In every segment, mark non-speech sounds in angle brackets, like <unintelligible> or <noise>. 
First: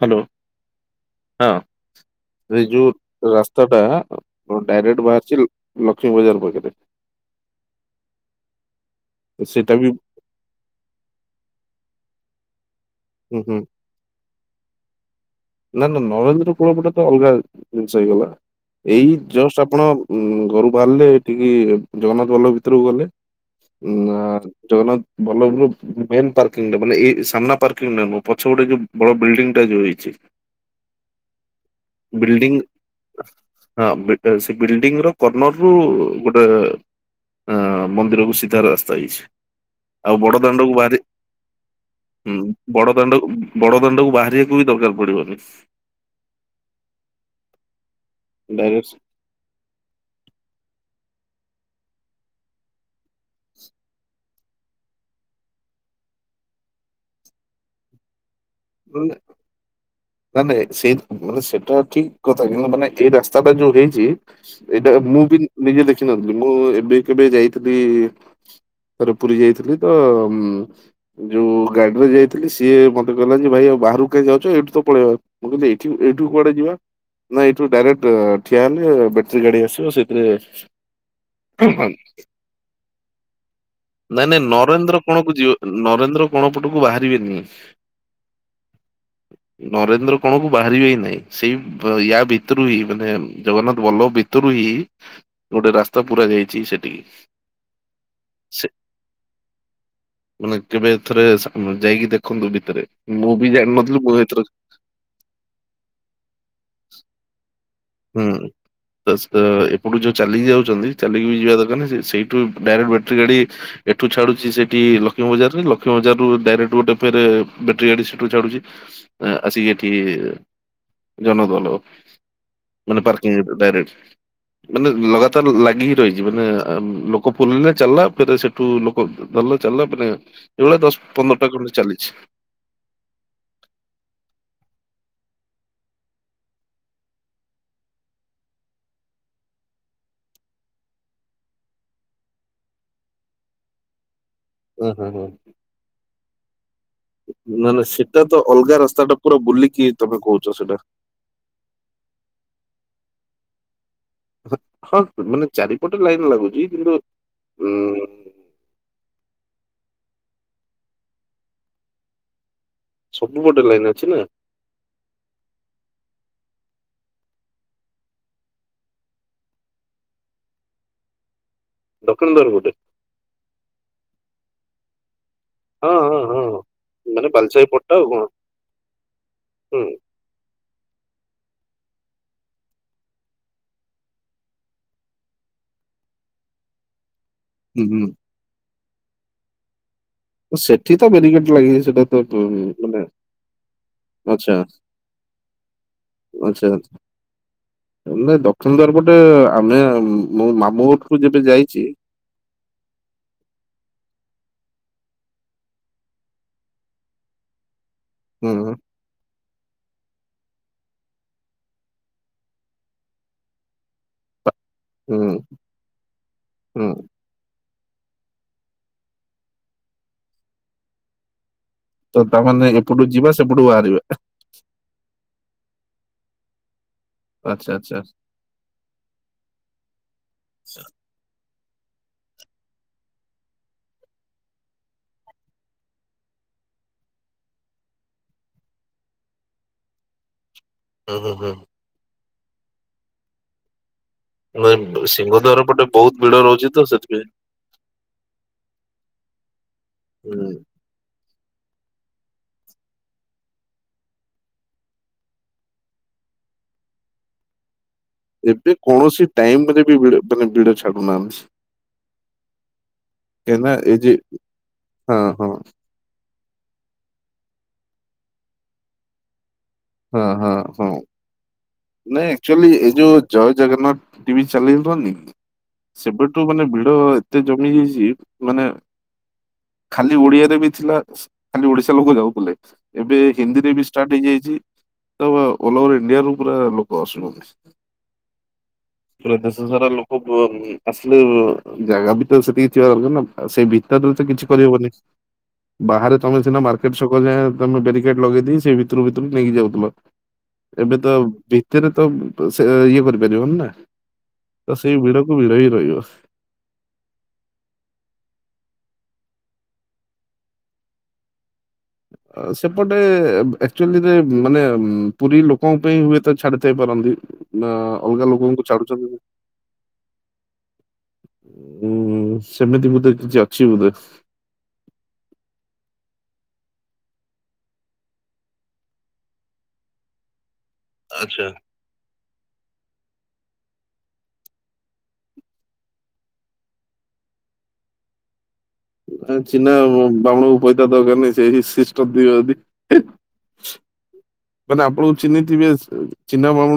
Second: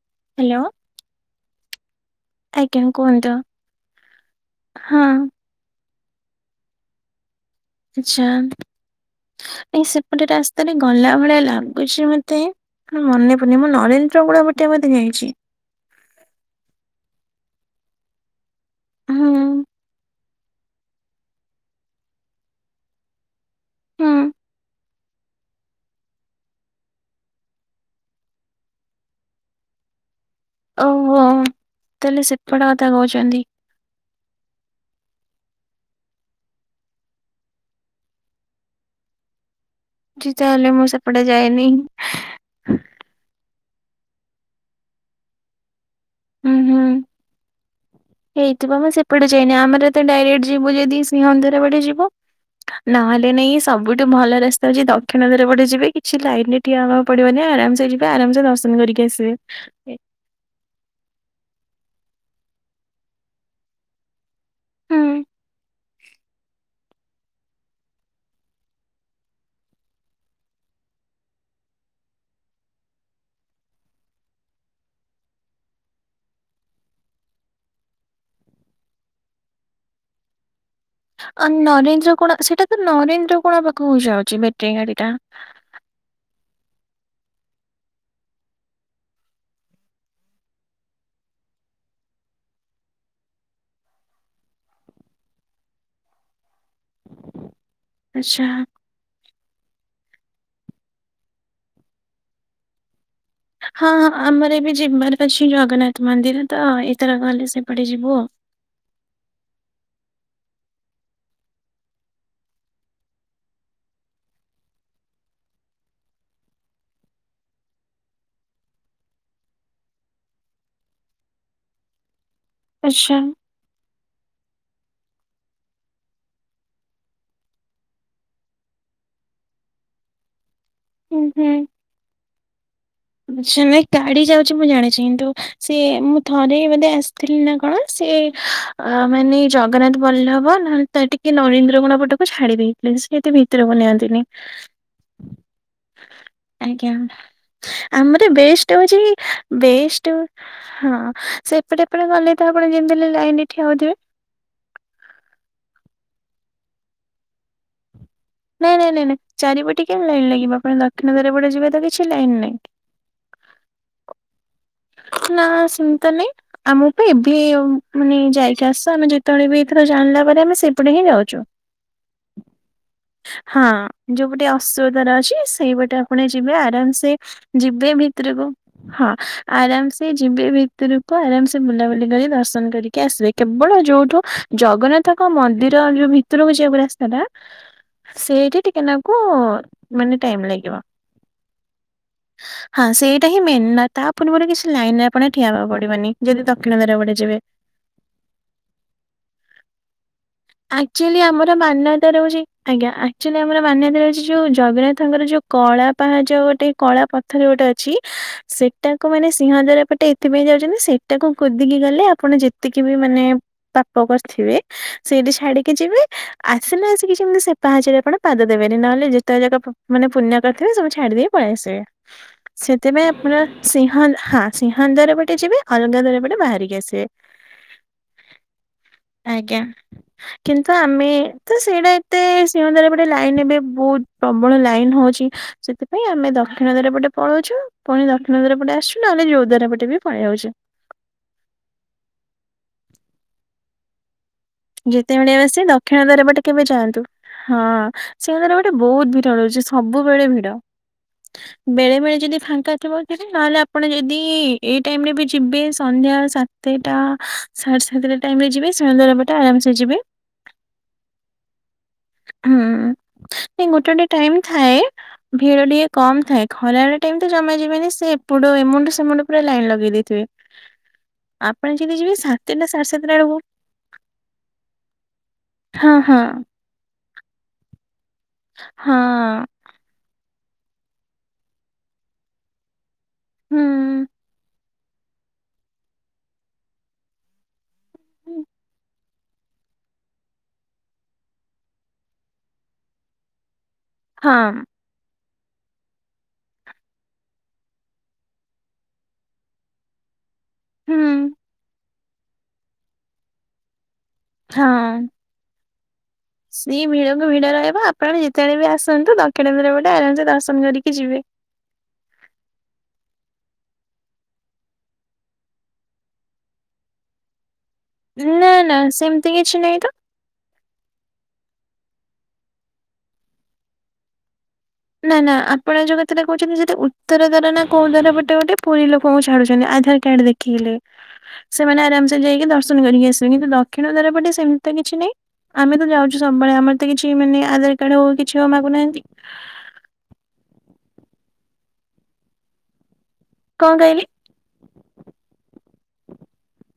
Hello. Hello. ହଁ ସେ ଯୁ ଆଜ୍ଞା କୁହନ୍ତୁ ରାସ୍ତା ଟା ହଁ। ଡାଇରେକ୍ଟ <unintelligible> ଲକ୍ଷ୍ମୀ ବଜାର ପାଖରେ। ଆଛା ସେଇଟା ଏ ବି ସେପଟେ ରାସ୍ତାରେ ଗଲା ଭଳିଆ ଲାଗୁଛି ମତେ ହୁଁ ମନେ ହୁଁ ପୁଡୁନି ମୁଁ ନରେନ୍ଦ୍ର କୁଳ ପେଟେ ବୋଧେ ଯାଇଛି। ନା ନା ନରେନ୍ଦ୍ର ର କୁଳ ପଟେ ତ ଅଲଗା ଜିନିଷ ହେଇଗଲା। ଏଇ ହୁଁ ଜଷ୍ଟ ଆପଣ ଘରୁ ବାହାରିଲେ ଏଠିକି ଜଗନ୍ନାଥ ବଲ୍ଲଭ ଭିତରକୁ ଗଲେ ଉ ହୁଁ ଜଗନ୍ନାଥ ବଲ୍ଲଭରୁ ମେ ପାର୍କିଂ ଟା ବେଲେ ଏଇ ସାମ୍ନା ପର୍କିଙ୍ଗି ନୁହେଁ ପଛପଟେ ଗୋଟେ ଯୋଉ ବଡ ବିଲଡିଙ୍ଗଟା ଯୋଉ ହେଇଛି ଓହୋ। ତାହେଲେ ବିଲ୍ଡିଂ ସେପଟ କଥା କହୁଛନ୍ତି ହଁ ସେ ବିଲ୍ଡିଙ୍ଗ ର କର୍ଣ୍ଣର ରୁ ଗୋଟେ ଅ ମନ୍ଦିରକୁ ସିଧାର ରାସ୍ତା ହେଇଛି। ଆଉ ଯି ବଡ ତାହଲେ ଦାଣ୍ଡକୁ ମୁଁ ବାହାରି ସେ ପଡ଼େ ଯାଏନି ହୁଁ ବଡ ଦାଣ୍ଡ ବଡ ଦାଣ୍ଡକୁ ବାହାରିବାକୁ ବି ଦରକାର ପଡିବ। ହୁଁ ହୁଁ। ହେଇଥିବମେ ଡାଇରେକ୍ଟ ସେପଟେ ଯାଇନି ଆମର ତ ଡାଇରେକ୍ଟ ଯିବୁ ଯଦି ସିଂହଦ୍ୱାର ବାଟେ ଯିବ। ନହେଲେ ନାଇଁ ସବୁଠୁ ଭଲ ରାସ୍ତା ହୋଉଛି ଦକ୍ଷିଣ ଦ୍ୱାର ପଟେ ଯିବ କିଛି ଲାଇନ ଠିଆ ହେବାକୁ ପଡିବ ନା ଆରାମସେ ଯିବା ଆରାମସେ ଦର୍ଶନ କରିକି ମାନେ ଆସିବା। ନା ନାଇଁ ସେଇ ମାନେ ସେଇଟା ଠିକ କଥା ନୁହେଁ, ମାନେ ଏଇ ରାସ୍ତା ଯିଏ ଦେଇଚି ଏଇଟା ହୁଁ ମୁଁ ବି ନିଜେ ଦେଖିନଥିଲି ମୁଁ ଏବେ କେବେ ଯାଇଥିଲି ରେ ପୁରୀ ଯାଇଥିଲି ତ ଉ ଯୋଉ ଗାଡିରେ ଯାଇଥିଲି ସିଏ ମତେ କହିଲା ଯେ ଭାଇ ଆଉ ବାହାରକୁ କାହିଁ ଯାଉଛ ଏଇଠୁ ତ ପଳେଇ ମୁଁ କହିଲି ଏଠ ଏଠୁ କୁଆଡେ ଯିବା? ନାଇ ଏଇଠୁ ଡାଇରେକ୍ଟ ଠିଆ ହେଲେ ବ୍ୟାଟେରୀ ଗାଡି ଆସିବ ସେଥିରେ <unintelligible> ନାଇଁ ନରେନ୍ଦ୍ର କୋଣ ସେଟା ତ ନରେନ୍ଦ୍ର କୋଣ ପାଖକୁ ନାଇଁ ଯାଉଛି ବ୍ୟାଟେରୀ ନରେନ୍ଦ୍ର ଗାଡି ଟା। କୋଣକୁ ଯିବ ନରେନ୍ଦ୍ର କୋଣ ପଟକୁ ବାହାରିବେନି। ନରେନ୍ଦ୍ର କଣ କ ବାହାରିବ ହି ନାଇଁ ସେଇ ୟା ଭିତରୁ ହିଁ ମାନେ ଜଗନ୍ନାଥ ଭର୍ଲବ ଭି ଭିତରୁ ହିଁ ଗୋଟେ ରାସ୍ତା ପୁରା ଯାଇଛି ସେଠିକି ଆଚ୍ଛା ସେ ମାନେ କେବେଥରେ ଯାଇକି ଦେଖନ୍ତୁ ଭିତରେ। ମୁଁ ବି ଯାଇ ହଁ ହଁ ଆମର ଏବେ ଯିବାର ଅଛି ଜଗନ୍ନାଥ ମନ୍ଦିର ତ ଏଥର ଗଲେ ସେ ହୁଁ। ଏପଟୁ ଯୋଉ ଚାଲିକି ଯାଉଛନ୍ତି ଚାଲିକି ଯିବା ଦରକାର ନାହିଁ ସେଇଠୁ ଡାଇରେକ୍ଟ ବ୍ୟାଟେରୀ ଗାଡି ଏଠୁ ଛାଡୁଛି ସେଠି ଲକ୍ଷ୍ମୀ ବଜାରରେ ଲକ୍ଷ୍ମୀ ବଜାରରୁ ଡାଇରେକ୍ଟ ଗୋଟେ ଫେରେ ବେଟରୀ ଗାଡି ସେଠୁ ଛାଡୁଛି। ଆ ଆସିକି ଏଇଠି ଜନଗନ। ମାନେ ଆଚ୍ଛା ପାର୍କିଂ ରୁ ଡାଇରେକ୍ଟ। ମାନେ ଲଗାତାର ଲାଗିକି ରହିଚି ମାନେ ଆ ଲୋକ ପୁରିଲେ ଚାଲିଲା ଫେରେ ସେଠୁ ଲୋକ। ଭଲ ଚାଲିଲା ପରେ ଏଇଭଳିଆ ଦଶ ହୁଁ ପନ୍ଦର ହୁଁ ଟା ଖଣ୍ଡେ ଚାଲିଛି। <unintelligible> ଗାଡି ଯାଉଛି ମୁଁ ଜାଣିଛି କିନ୍ତୁ ସେ ମୁଁ ଥରେ ବୋଧେ ଆସିଥିଲି ନା କଣ ସେ। ଅ ମାନେ ଜଗନ୍ନାଥ ବଲ୍ଲଭ ନହେଲେ ତ ଟିକେ ନରେନ୍ଦ୍ର ଗୋଣ ପଟକୁ ଛାଡିବି। ପ୍ଲେସ କୁ ଏତେ ଭିତରକୁ ନିଅନ୍ତିନି। ଓହୋ ହୋ। ଆଜ୍ଞା। ନା ନା ସେଟା ଆମର ତ ଅଲଗା ବେଷ୍ଟ ହଉଛି ରାସ୍ତା ଟା ପୁରା ବୁଲିକି ବେଷ୍ଟ ତମେ କହୁଛ ସେଟା। ହଁ ସେପଟେ। ଆପଣ ଗଲେ ତ ଆପଣ ଯେମିତି ହେଲେ ଲାଇନ୍ ରେ ଠିଆହଉଥିବେ? ହଁ ମାନେ ଚାରିପଟେ ଲାଇନ ଲାଗୁଛି କିନ୍ତୁ ଉଁ ନାଇଁ ନାଇଁ ନାଇଁ ନାଇଁ ଚାରିପଟେ କେମିତି ଲାଇନ ଲାଗିବ ଆପଣ ଦକ୍ଷିଣ ଦ୍ୱାର ପଟେ ଯିବେ ତ କିଛି ଲାଇନ ନାଇଁ। ସବୁ ପଟେ ଲାଇନ ଅଛି ନା? ନା ସେମିତି ତ ନାଇଁ। ଆମକୁ ପା ଏବେ ମାନେ ଯାଇକି ଆସ ଆମେ ଯେତବଳେ ବି ଏଇଥର ଜାଣିଲା ପରେ ଆମେ ସେପଟେ ହିଁ ଯାଉଛୁ। ଦକ୍ଷିଣ ଦ୍ୱାର ପଟେ? ହଁ ଯୋଉ ପଟେ ଅଶ୍ୱ ଦ୍ୱାର ଅଛି ହଁ ସେଇପଟେ ହଁ ଆପଣ ଯିବେ ହଁ। ଆରାମସେ ମାନେ ବାଲିସାହି ଯିବେ ପଟଟା ଆଉ କଣ ଭିତରୁକୁ ହଁ ହୁଁ। ଆରାମସେ। ଯିବେ ଭିତରକୁ ଆରାମସେ ବୁଲାବୁଲି କରି ଦର୍ଶନ କରିକି ଆସିବେ କେବଳ ଯୋଉଠୁ। ଜଗନ୍ନାଥଙ୍କ ମନ୍ଦିର ଭିତରକୁ ଯିବାକୁ ରାସ୍ତାଟା। ହୁଁ ହୁଁ। ସେଇଠେ ଟିକେନାକୁ। ମାନେ ଟାଇମ୍ ଲାଗିବ ସେଠି ତ ବ୍ୟାରିକେଟ ଲାଗିଛି ସେଟା ତ ଉ ହଁ ମାନେ ସେଇଟା ହିଁ ମେନ୍ ନା ତା ପରେ ଆଚ୍ଛା କିଛି ଲାଇନ ନାଇଁ ଆପଣ ବି ଠିଆ ହବାକୁ ପଡିବନି ଯଦି ଆଚ୍ଛା। ଦକ୍ଷିଣ ଦ୍ୱାର ପଟେ ଯିବେ। ନାଇଁ ଦକ୍ଷିଣ ଦ୍ୱାର ପଟେ ଆମେ ମୋ ମାମୁଁ ଘରଠୁ ଯେବେ ଯାଇଛି। ତାପରେ ହୋଉଚି ଆଜ୍ଞା ଅକ୍ଚୋଲି ଆମର ମାନ୍ୟତା ଅଛି ଯୋଉ ଜଗନ୍ନାଥଙ୍କର ଯୋଉ କଳା ପାହାଚ ଗୋଟେ କଳା ପ ଥର ଗୋଟେ ଅଛି। ହୁଁ ହୁଁ। ତାଙ୍କୁ ମାନେ ସିଂହଦ୍ୱାର ପଟେ ଏଥିପାଇଁ ଯାଉଛନ୍ତି ସେଟାକୁ କୁଦିକି ଗଲେ ଆପଣ ଯେତିକି ବି ମାନେ। ପାପ କରିଥିବେ ହୁଁ ସେଇଠି ଛାଡିକି ଯିବେ ଆସିଲା ହୁଁ ବଳସିକି ଯେମିତି ସେ ପାହାଚରେ ଆପଣ ପାଦ ଦେବେନି ନହଲେ ଯେତକ ଯାକ ପ ମାନେ ପୁଣ୍ୟ କରିଥିବେ ସବୁ ଛାଡି ଦେଇକି ପଳେଇ ଆସିବେ। ତ ତାମାନେ ସେଥିପାଇଁ ଏପଟୁ ଆପଣ ଯିବା ସେପଟୁ ସିଂହ ବାହାରିବା? ହଁ ସିଂହ ଦ୍ୱାର ପଟେ ଯିବେ ଅଲଗା ଦ୍ୱାର ପଟେ ବାହାରିକି ଆସିବେ। ଆଚ୍ଛା ଆଚ୍ଛା। ଆଜ୍ଞା। କିନ୍ତୁ ଆମେ ତ ସେଇଟା ଏତେ ସିଂହଦ୍ୱାର ପଟେ ଲାଇନ ଏବେ ବହୁତ ପ୍ରବଳ ଲାଇନ ହଉଛି। ସେଥିପାଇଁ ଆମେ ଦକ୍ଷିଣ ଦ୍ଵାର ପଟେ ପଳଉଛୁ ପୁଣି ଦ କ୍ଷୀଣ ଦ୍ୱାର ପଟେ ଆସୁଚୁ ନହେଲେ ଯୋଉ ଦ୍ୱାର ପଟେ ବି ପଳେଇ ଆଉଛୁ। ହୁଁ ହୁଁ ହୁଁ। ନାଇଁ ଯେତେବେଳେ ସିଂହଦ୍ୱାର ଆସିବେ ପଟେ ଦକ୍ଷିଣ ବହୁତ ଦ୍ୱାର ଭିଡ ପଟେ କେବେ ରହୁଛି ତ ଯାଆନ୍ତୁ। ସେଥିପାଇଁ। ହଁ ସିଂହଦ୍ୱାର ପଟେ ବହୁତ ଭିଡ ରହୁଛି ସବୁବେଳେ ହୁଁ ଭିଡ। <inaudible> ବେଳେ ବେଳେ ଯଦି ଫାଙ୍କା ଥିବ ଯିବେ ନହେଲେ ଆପଣ ଯଦି ଏଇ ଟାଇମ ରେ ବି ଯିବେ ସନ୍ଧ୍ୟା ସା ଦିଟା ସାଢେ ସାତଟା ଟାଇମ ରେ ଯିବେ ସିଂହଦ୍ୱାର ପଟେ ଟାଇମ ଆରାମସେ ଗଲେ ଯିବେ ବି ଭିଡ଼ ମାନେ ଭିଡ଼ ଛାଡୁନାହାନ୍ତି। ହୁଁ ନାଇଁ କାହିଁକିନା ଗୋଟେ ଏ ଗୋଟେ ଯେ ଟାଇମ ଥାଏ ହଁ ହଁ ଭିଡି କେ କମ୍ ଥାଏ ଖରାଏଳ ଟାଇମ୍ ତ ଜମା ଯିବେନି ସେ ଏପଟୁ ଏମୁଣ୍ଡୁ ସେମୁଣ୍ଡ ପୁରା ଲାଇନ୍ ଲଗେଇ ଦେଇ ହଁ ହଁ ହଁ ଯିବେ ନାଇଁ ସାତଟା ଆକ୍ଚୁଆଲି ସାଢେ ଏ ସାତଟା ଯୋଉ ବେଳକୁ ଜୟ ଜଗନ୍ନାଥ ଟି ଭି ଚ୍ୟାନେଲ ଦୋଊନି କି ହଁ ହଁ ସେପଟୁ ମାନେ ଭିଡ ଏତେ ଜମି ଯାଇଚି ହଁ। ଖାଲି ଓଡିଆରେ ବି ଥିଲା ଖାଲି ଓଡିଶା ଲୋକ ଯାଉଥୁଲେ, ଏବେ ହିନ୍ଦୀରେ ବି ହୁଁ। ଷ୍ଟାର୍ଟ ହେଇଯାଇଚି। ତ ଓଲ୍ ଓଭର୍ ଇଣ୍ଡିଆରୁ ପୁରା ଲୋକ ଆସୁଚନ୍ତି। <inaudible> ପୁରା ଦେଶ ସାରା ଲୋକ ବ ଉଁ ଉଁ ଆସିଲେ ବ ଜାଗା ବି ତ ସେତିକି ଥିବା ଦରକାର ନା ଆ ସେଇ ଭିତରରେ ତ କିଛି ହଁ କରିହବନି। ବାହାରେ ତମେ ସିନା ମାର୍କେଟ ଛକ ଯାଏଁ ତମେ ବ୍ୟାରିକେଟ୍ ଲଗେଇଦେଇ ସେ ଭିତୁରୁ ଭିତୁରୁ ନେଇକି ଯାଉଥିଲ। ଏବେ ହୁଁ ତ ଭିତେରେ ତ ବ ସେ ଇଏ କରିପାରିବନି ନା ତ ସେଇ ହଁ। ଭିଡ କୁ ଭିଡ ହି ରଇବ। ସିଏ ଭିଡକୁ ଭିଡ ରହିବ ଆପଣ ଯେତେବେଳେ ବି ଆସନ୍ତୁ ଦକ୍ଷିଣ ଦ୍ୱାର ବାଟେ ଆରାମ୍ ସେ ଦର୍ଶନ କରିକି ଯିବେ। ଆ ସେପଟେ ବ୍ ଆକ୍ଚୁଆଲିରେ ବ୍ ମାନେ ଉଁ ପୁରୀ ଲୋକଙ୍କ ପାଇଁ ହୁଏତ ଛାଡୁଥାଇ ପାରନ୍ତି। ନା ଅଲଗା ନା ଲୋକଙ୍କୁ ନା ଛାଡୁଚନ୍ତି ବି। ସେମିତି କିଛି ନାହିଁ ତ ଉଁ ସେମିତି ବୋଧେ କିଛି ଅଛି ବୋଧେ। ନା ନା ଆପଣ ଯୋଉ କଥାଟା କହୁଚନ୍ତି ସେଇଟା ଉତ୍ତର ଦ୍ୱାର ନା କୋଉ ଦ୍ୱାର ପଟେ ଗୋଟେ ପୁରୀ ଲୋକଙ୍କୁ ଛାଡୁଚନ୍ତି ଆଧାର କାର୍ଡ ଦେଖେଇଲେ ଆଚ୍ଛା। ସେମାନେ ଆରାମ୍ ସେ ତ ଯାଇକି ଦର୍ଶନ କରିକି ଆସିବେ କିନ୍ତୁ ଦକ୍ଷିଣ ଦ୍ୱାର ପଟେ ସେମିତି ତ କିଛି ନାଇଁ। ଆମେ ତ ଯାଉଛୁ ସବୁବେଳେ ଆମର ତ କିଛି ମାନେ ଆଧାର କାର୍ଡ ହଉ କିଛି ହଉ ମାଗୁ ନାହାନ୍ ଚିନା ଉଁ ବାମୁଁଣଙ୍କୁ ପଇତା ଦରକାର ନାଇଁ ସେହି ସିଷ୍ଟମ୍ ଥିବ ଯଦି ହି। କଁ କଇଲେ? ମାନେ ଆପଣଙ୍କୁ ଚିହ୍ନିଥିବେ ସେ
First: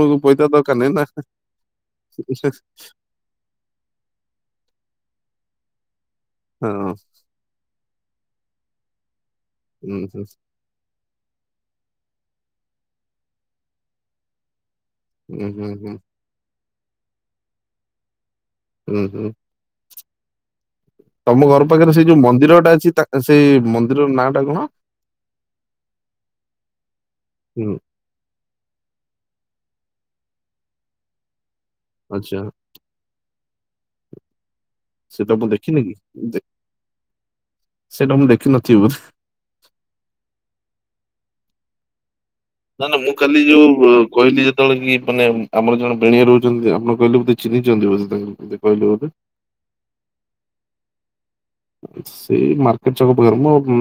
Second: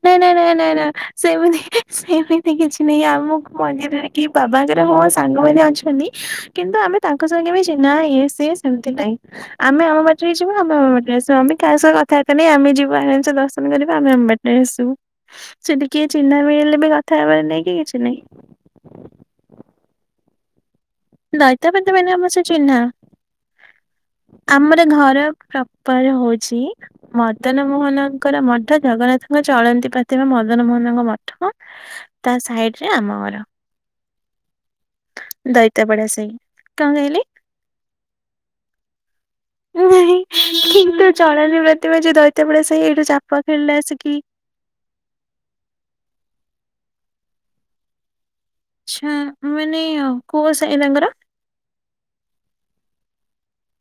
ନା ନା ନା ନା ନା ସେମିତି ହିଁ ସେମିତି କିଛି ନାଇଁ ଆମକୁ ମନ୍ଦିରରେ କି ବାବାଙ୍କ ର ମୋ ସାଙ୍ଗମାନେ ଅଛନ୍ତି ହଁ କିନ୍ତୁ ଆମେ ତାଙ୍କ ଜଣେ ଜଣେ ଚିହ୍ନା ଇଏ ସିଏ ସେମିତି ନାଇଁ ଆମେ ହୁଁ ଆମ ହୁଁ ବାଟରେ ଯିବୁ। ଆମେ ଆମ ବାଟେରେ ଆସୁ ଆମେ କାହା ସହ କଥାବାର୍ତ୍ତା ନାଇଁ ଆମେ ଯିବୁ ଆରାମ୍ ସେ ଦର୍ଶନ କରିବୁ ଆମେ ଆମ ବାଟେରେ ଆସିବୁ। ହୁଁ ହୁଁ ସେଠି ହୁଁ କିଏ ଚିହ୍ନା ମିଳିଲେ ବି କଥା ହବାର ନାଇଁ କି କିଛି ନାଇଁ। ଉଁ ହୁଁ। ତମ ଘର ପାଖରେ ସେଇ ଦଇତାପତିମାନେ ଯୋଉ ଅବଶ୍ୟ ମନ୍ଦିର ଟା ଚିହ୍ନା ଅଛି ତା ସେଇ ମନ୍ଦିର ନାଁ ଟା କଣ? ଆମର ଘର ପ୍ରପ୍ ପର ହଉଛି ମଦନ ହୁଁ ମୋହନ ଙ୍କର ମଠ ଜଗନ୍ନାଥଙ୍କ ଚଳନ୍ତି ପ୍ରତିମା ମଦନ ମୋହନଙ୍କ ମଠ ତା ଆଚ୍ଛା ସାଇଟ୍ ରେ ଆମ ଗର। ସେତା ମୁଁ ଦେଖିନି କି ଦଇତାପଡା ସାହି ଦେ କଣ କହିଲେ? ସେଟା ମୁଁ ଦେଖିନଥିବି ବୋଧେ। ନାହିଁ କିନ୍ତୁ ଚଳନ୍ତି ପ୍ରତିମା ଯୋଉ ଦଇ ନା ନା ମୁଁ କାଲି ଯୋଉ ବ କହିଲି ଜଣେ କିଏ ମାନେ ଉଁ ଆମର ଜଣେ ବେଣେଇ ରହୁଚନ୍ତି ଆପଣ କହିଲେ ବୋଧେ ଚିହ୍ନିଚନ୍ତି ବୋଧେ ତାଙ୍କୁ ବୋଧେ? କହିଲେ ବୋଧେ ଆଛା ମାନେ ଆଁ କୋଉ ସାଇ ତାଙ୍କର? ସେଇ ମାର୍କେଟ୍ ଛକ ପାଖେରେ ମ ଉଁ।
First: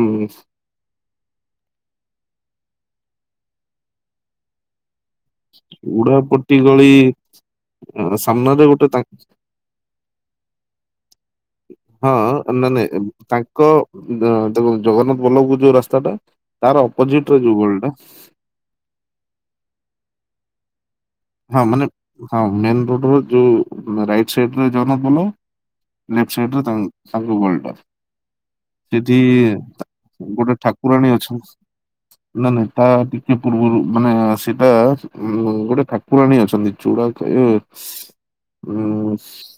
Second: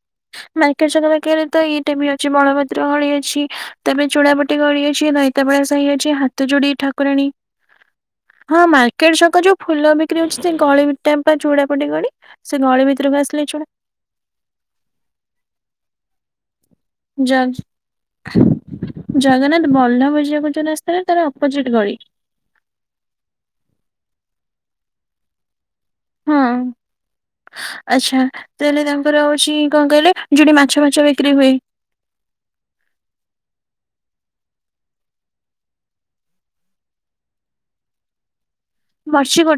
ମାର୍କେଟ୍ ଛକ ପାଖେରେ ତ ଏଇଟା ବି ଅଛି ବଳଭଦ୍ର ଗଳି ଅଛି ତାପରେ ଚୂଡାପଟି ଗଳି ଅଛି ନାଇଁ। ତେବେଳା ସାହି ଅଛି ଉଡାପଟି ହାତଯୋଡି ଗଳି ଠାକୁରାଣୀ ଅ, ହଁ ସାମ୍ନାରେ ଗୋଟେ ତାଙ୍କ ମାର୍କେଟ୍ ଛକ ଯୋଉ ଫୁଲ ବିକ୍ରି ହଉଚି ସେ ଗଳିଟା ପା ଚୂଡାପଟି ଗଳି। ସେ ଆନ୍ ଗଳି ମାନେ ଏବ୍ ଭିତରକୁ ଆସିଲେ ଚୁଡା ତାଙ୍କ ଦେଖ ତମର ଜଗନ୍ନାଥ ବଲ୍ଲଭକୁ ଯୋଉ ରାସ୍ତାଟା ତାର ଅପୋଜିଟରେ ଯୋଉ ଗଳିଟା ଜଗନ୍ନାଥ ବଲ୍ଲଭ ଯିଆକୁ ଯୋଉ ରାସ୍ତାଟା ତାର ଅପ୍ ହଁ ମାନେ ହଁ ମେନ୍ ରୋଡରୁ ଯୋଉ ରାଇଟ୍ ସାଇଟ୍ ମେ ଜଗନ୍ନାଥ ବଲ୍ଲଭ ଲେଫ୍ଟ ହଁ। ସାଇଟରେ ତାଙ୍କ ତାଙ୍କ ଗଳିଟା ଆଚ୍ଛା ତାହେଲେ ତାଙ୍କର ସେଠି ହଉଛି କଣ ତା କହିଲେ ଯୋଉଠି ଗୋଟେ ମାଛ ଫାଛ ଠାକୁରାଣୀ ବିକ୍ରି ଅଛ ହୁଏ <unintelligible> ନା ନାଇଁ ତା ଟିକେ ପୂର୍ବୁରୁ ମାନେ ସେଟା ଉଁ ଗୋଟେ ଠାକ୍ କୁରାଣୀ ଅଛନ୍ତି ଚୁଡାଖାଇ ଏ ଉଁ ମର୍ଚି ଗୋ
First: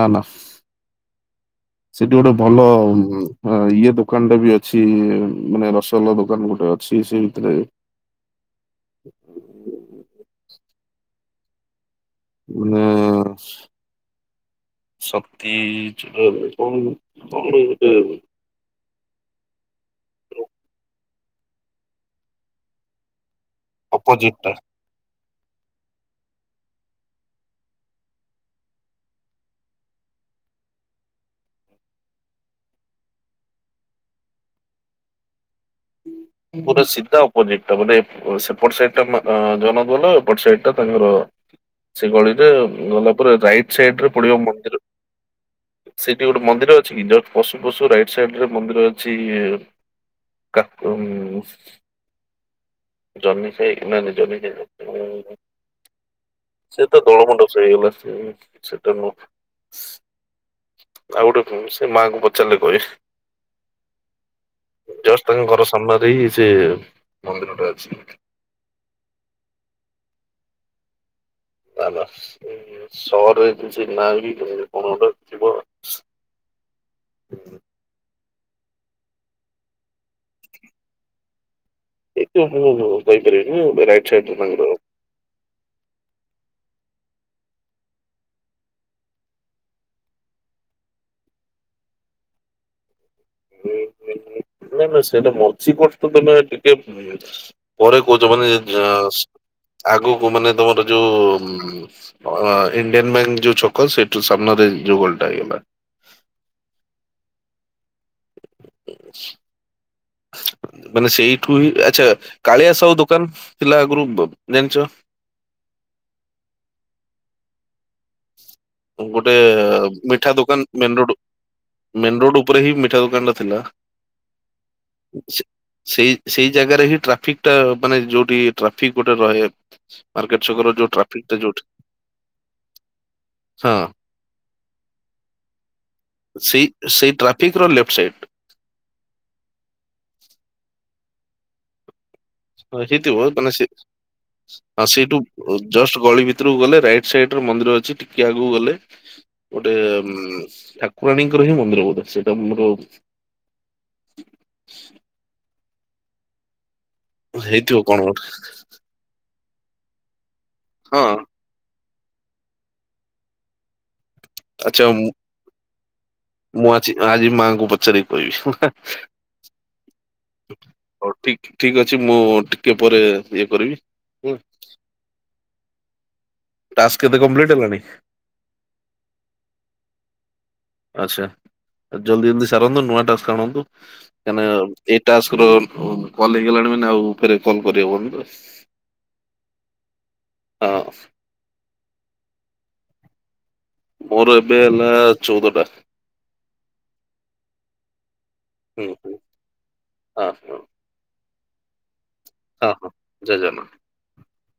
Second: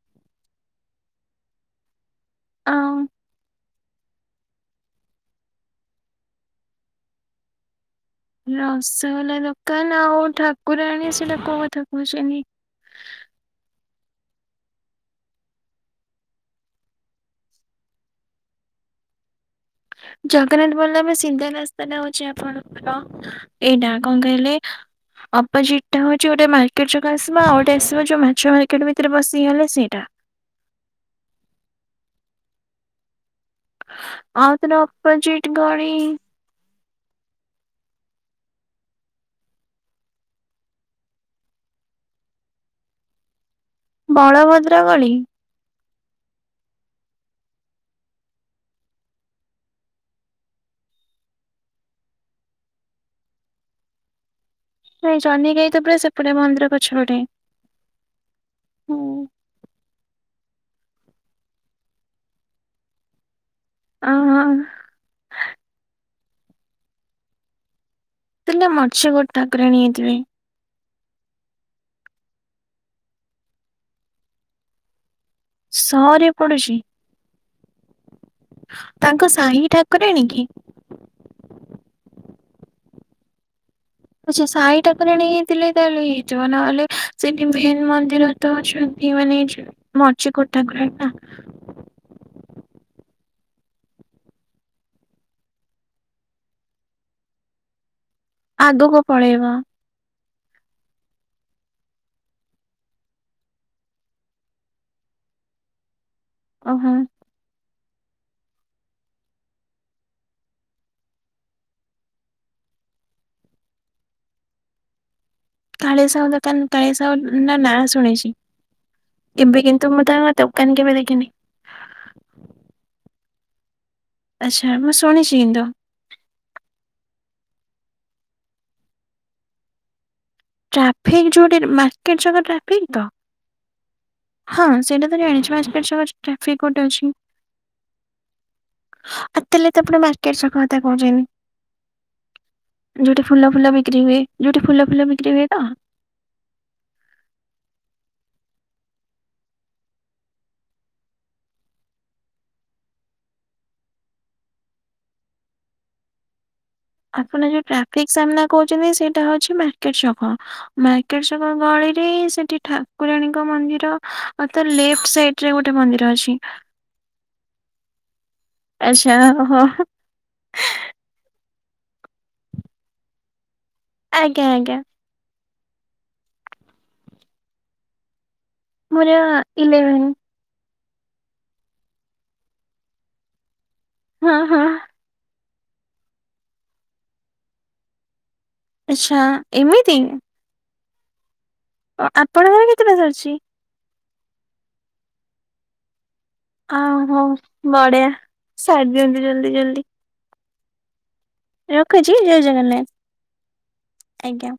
ନା ନା। ସେଠି ଗୋଟେ ଭଲ ଆଉ ଇଏ ତ ଦୋକାନ ଟା ବି ଅଛି ମାନେ ରସଗୋଲା ଦୋକାନ ଗୋଟେ ଅଛି ସେଇ ଭିତରେ। ରସଗୋଲା ଦୋକାନ ଆଉ ଠାକୁରାଣୀ ସେଟା କୋଉ କଥା କହୁଛନ୍ତି। <unintelligible> ଶକ୍ତି କଣ <unintelligible> ଜଗନ୍ନାଥ ଦଲ୍ଲଭ ସିଧା ରାସ୍ତାଟା ହଉଛି ଆପଣଙ୍କର ଏଇଟା କଣ ଅପୋଜିଟ ଟା କହିଲେ? ଅପୋଜିଟ୍ଟା ହଉଛି ଗୋଟେ ମାର୍କେଟ ଯୋଗଁ ଆସିବା ଆଉ ଗୋଟେ ଆସିବା ଯୋଉ ମାଛ ମାର୍କେଟ୍ ଭିତରେ ବସିକିଗଲେ ସେଇଟା। ଆଉ ତ ନା ଅପଜିଟ ଗଳି ପୁରା ସିଧା ଅପୋଜିଟ ଟା ମାନେ ସେପଟ ସାଇ ଟା ଜଗନ୍ନାଥ ବଲ୍ଲଭ ଏପଟ ସାଇଡ ଟା ତାଙ୍କର। ସେଗଳିରେ ଗଲା ପରେରେ ରାଇଟ ସାଇଡ ରେ ପଡିବ ବଳଭଦ୍ର ମନ୍ଦିର। ଗଳି ସେଇଠି ଗୋଟେ ମନ୍ଦିର ଅଛି କି ଯୋଉ ପଶୁ ପଶୁ ରାଇଟ୍ ସାଇଡ ରେ ମନ୍ଦିର ଅଛି। କା ଉଁ ଜମିଇ ନ ଜମିଇ ନାଇଁ ଜହ୍ନିକାଇ ତ ପୁରା ସେପଟେ ମନ୍ଦିର ସେତ ପଛପଟେ। ଦୋଳମଣ୍ଡପ ସାଇ ସେଟା। ହୁଁ ଆଉ ଗୋଟେ ସେ ମାଆଙ୍କୁ ପଚାରିଲେ କହିବେ। ଅ ହଁ। ଜଷ୍ଟ ତାଙ୍କ ଘର ସାମ୍ନାରେ ସେ ମନ୍ଦିରଟା ଅଛି। ଦେଲେ ମଛ ଗୋଟେ ଠାକୁରାଣୀ ହେଇଥିବେ। ନା ବା ସହରରେ କିଛି ନାଁ ବି କେମିତି କଣ ଗୋଟେ ଥିବ। ଶରେ ପଡୁଛି ତାଙ୍କ ସାହି ଠାକୁରାଣ କି ଏ ହୁ କହିପାରିବିନି। ସାଇଡ ଆଛା ସେ ତାଙ୍କର ସାଇଟ୍ ଠାକୁରାଣ ହେଇଥିଲେ ତାହଲେ ହେଇଥିବ ନହେଲେ ସେଠି ଭେନ ମନ୍ଦିର ତ ଅଛନ୍ତି ମାନେଇ। ମଚ କୋଟାଙ୍କରା। ନାଇଁ ନାଇଁ ସେଇଟା ମଝିକଟ ତ ତମେ ଟିକେ ପରେ କହୁଛ ମାନେ ଆଗକୁ ପଳେଇବ ଆଗକୁ ମାନେ ତମର ଯୋଉ ଇଣ୍ଡିଆନ୍ ବ୍ୟାଙ୍କ ଯୋଉ ଛକ ସେଠୁ ସାମ୍ନରେ ଯୋଉ ଗଳିଟା। ଓହୋ ମାନେ ସେଇଠୁ ହିଁ ଆଚ୍ଛା କାଳିଆ ସାହୁ ଦୋକାନ ଥିଲା ଆଗରୁ ଜାଣିଛ? କାଳି ସାହୁ ଦୋକାନ କାଳି ସାହୁ ତା ନାଁ ଶୁଣିଛି। ଗୋଟେ ଏବେ କିନ୍ତୁ ମୁଁ ତାଙ୍କ ମିଠା ଦୋକାନ କେବେ ମେନ ରୋଡ ଦେଖିନି ମେନ୍ ରୋଡ ଉପରେ ହିଁ ମିଠା ଦୋକାନ ଥିଲା। ଆଚ୍ଛା ମୁଁ ଶୁଣିଛି ସେ- ତ। ସେଇ ସେଇ ଜାଗାରେ ହିଁ ଟ୍ରାଫିକ ଟା ମାନେ ଯୋଉଠି ଟ୍ରାଫିକ ଗୋଟେ ରହେ। ମାର୍କେଟଛକର ଯୋଉ ଟ୍ରାଫିକଟା ଯୋଉଠି। କେତେ ଜାଗା ରେ ଟ୍ରାଫିକ୍ ତ ସ ହଁ ସେଇଟା ତ ଜାଣିଚୁ <unintelligible> ଟ୍ରାଫିକ୍ ସେଇ କୋଉଠି ସେଇ ଅଛି? ଟ୍ରାଫିକ ର ଲେଫ୍ଟ ସାଇଡ ଆଉ ତାହେଲେ ତ ଲଆପଣ ମାର୍କେଟ ଛକ କଥା କହୁଛନ୍ତି। ହେଇଥିବ ଯୋଉଠି ଫୁଲ ମାନେ ସେ ଫୁଲ ବିକ୍ରି ହୁଏ। ଯୋଉଠି ହଁ ଫୁଲ ଫୁଲ ସେଇଠୁ ବି ଜଷ୍ଟ ଗଳି ଭିତରକୁ ଗଲେ ରାଇଟ୍ ସାଇଡରେ ମନ୍ଦିର ଅଛି ଟିକେ ଆଗୁକୁ ଗଲେ ଗୋଟେ ଠାକୁରାଣୀଙ୍କର ହିଁ ମନ୍ଦିର ବୋଧ, ସେଇଟା ମୋର ଆପଣ ଯଉ ହେଇଥିବ କଣ ଟ୍ରାଫିକ୍ ଗୋଟେ ସାମ୍ନା କହୁ ଚନ୍ତି ସେଇଟା ହଉଚି ମାର୍କେଟ ଛକ। ହଁ ମାର୍କେଟ ଛକ ଗଳିରେ ସେଠି ଠା କୁରାଣୀଙ୍କ ମନ୍ଦିର ଆଉ ତ ଆଚ୍ଛା ମୁଁ ଲେଫ୍ଟ ସାଇଟ୍ ରେ ଗୋଟେ ମନ୍ଦିର ଅଛି। ମୁଁ ଅଛି ଆଜି ମାଆଙ୍କୁ ପଚାରି କହିବି। ଆଚ୍ଛା ହ ହ। ହଉ ଠିକ୍ ଠିକ୍ ଅଛି ମୁଁ ଟିକେ ପରେ ଇଏ କରିବି। ଆଜ୍ଞା ଆଜ୍ଞା। ଟାସ୍କ କେତେ କମ୍ପ୍ଲିଟ୍ ହେଲାଣି? ମୋର ଇଲେଭେନ୍। ଆଚ୍ଛା। ଜଲ୍ଦି ଜଲ୍ଦି ସାରନ୍ତୁ ନୂଆ ଟାସ୍କ ଆଣନ୍ତୁ। କାହିଁକି ହଁ ନା ହଁ। ଏଇ ଟାସ୍କ ର କଲ୍ ହେଇଗଲାଣି ମାନେ ଆଉ ଫେରେ କଲ୍ କରିହବିନି ବାସ୍। ଆଚ୍ଛା ଏମିତି। ହଁ। ଆପଣଙ୍କର କେତେଟା <unintelligible> ଅଛି? ମୋର ଏବେ ହେଲା ଚଉଦଟା। ଆ ହୋ। ବଢିଆ, ହୁଁ ସାରି ହୁଁ ଦିଅନ୍ତୁ ଜଲ୍ଦି ଜଲ୍ଦି। ହଁ ହଉ। ରଖୁଚି ଜୟ ଜଗନ୍ନାଥ। ହଁ ଜୟ ଜଗନ୍ନାଥ। ଆଜ୍ଞା।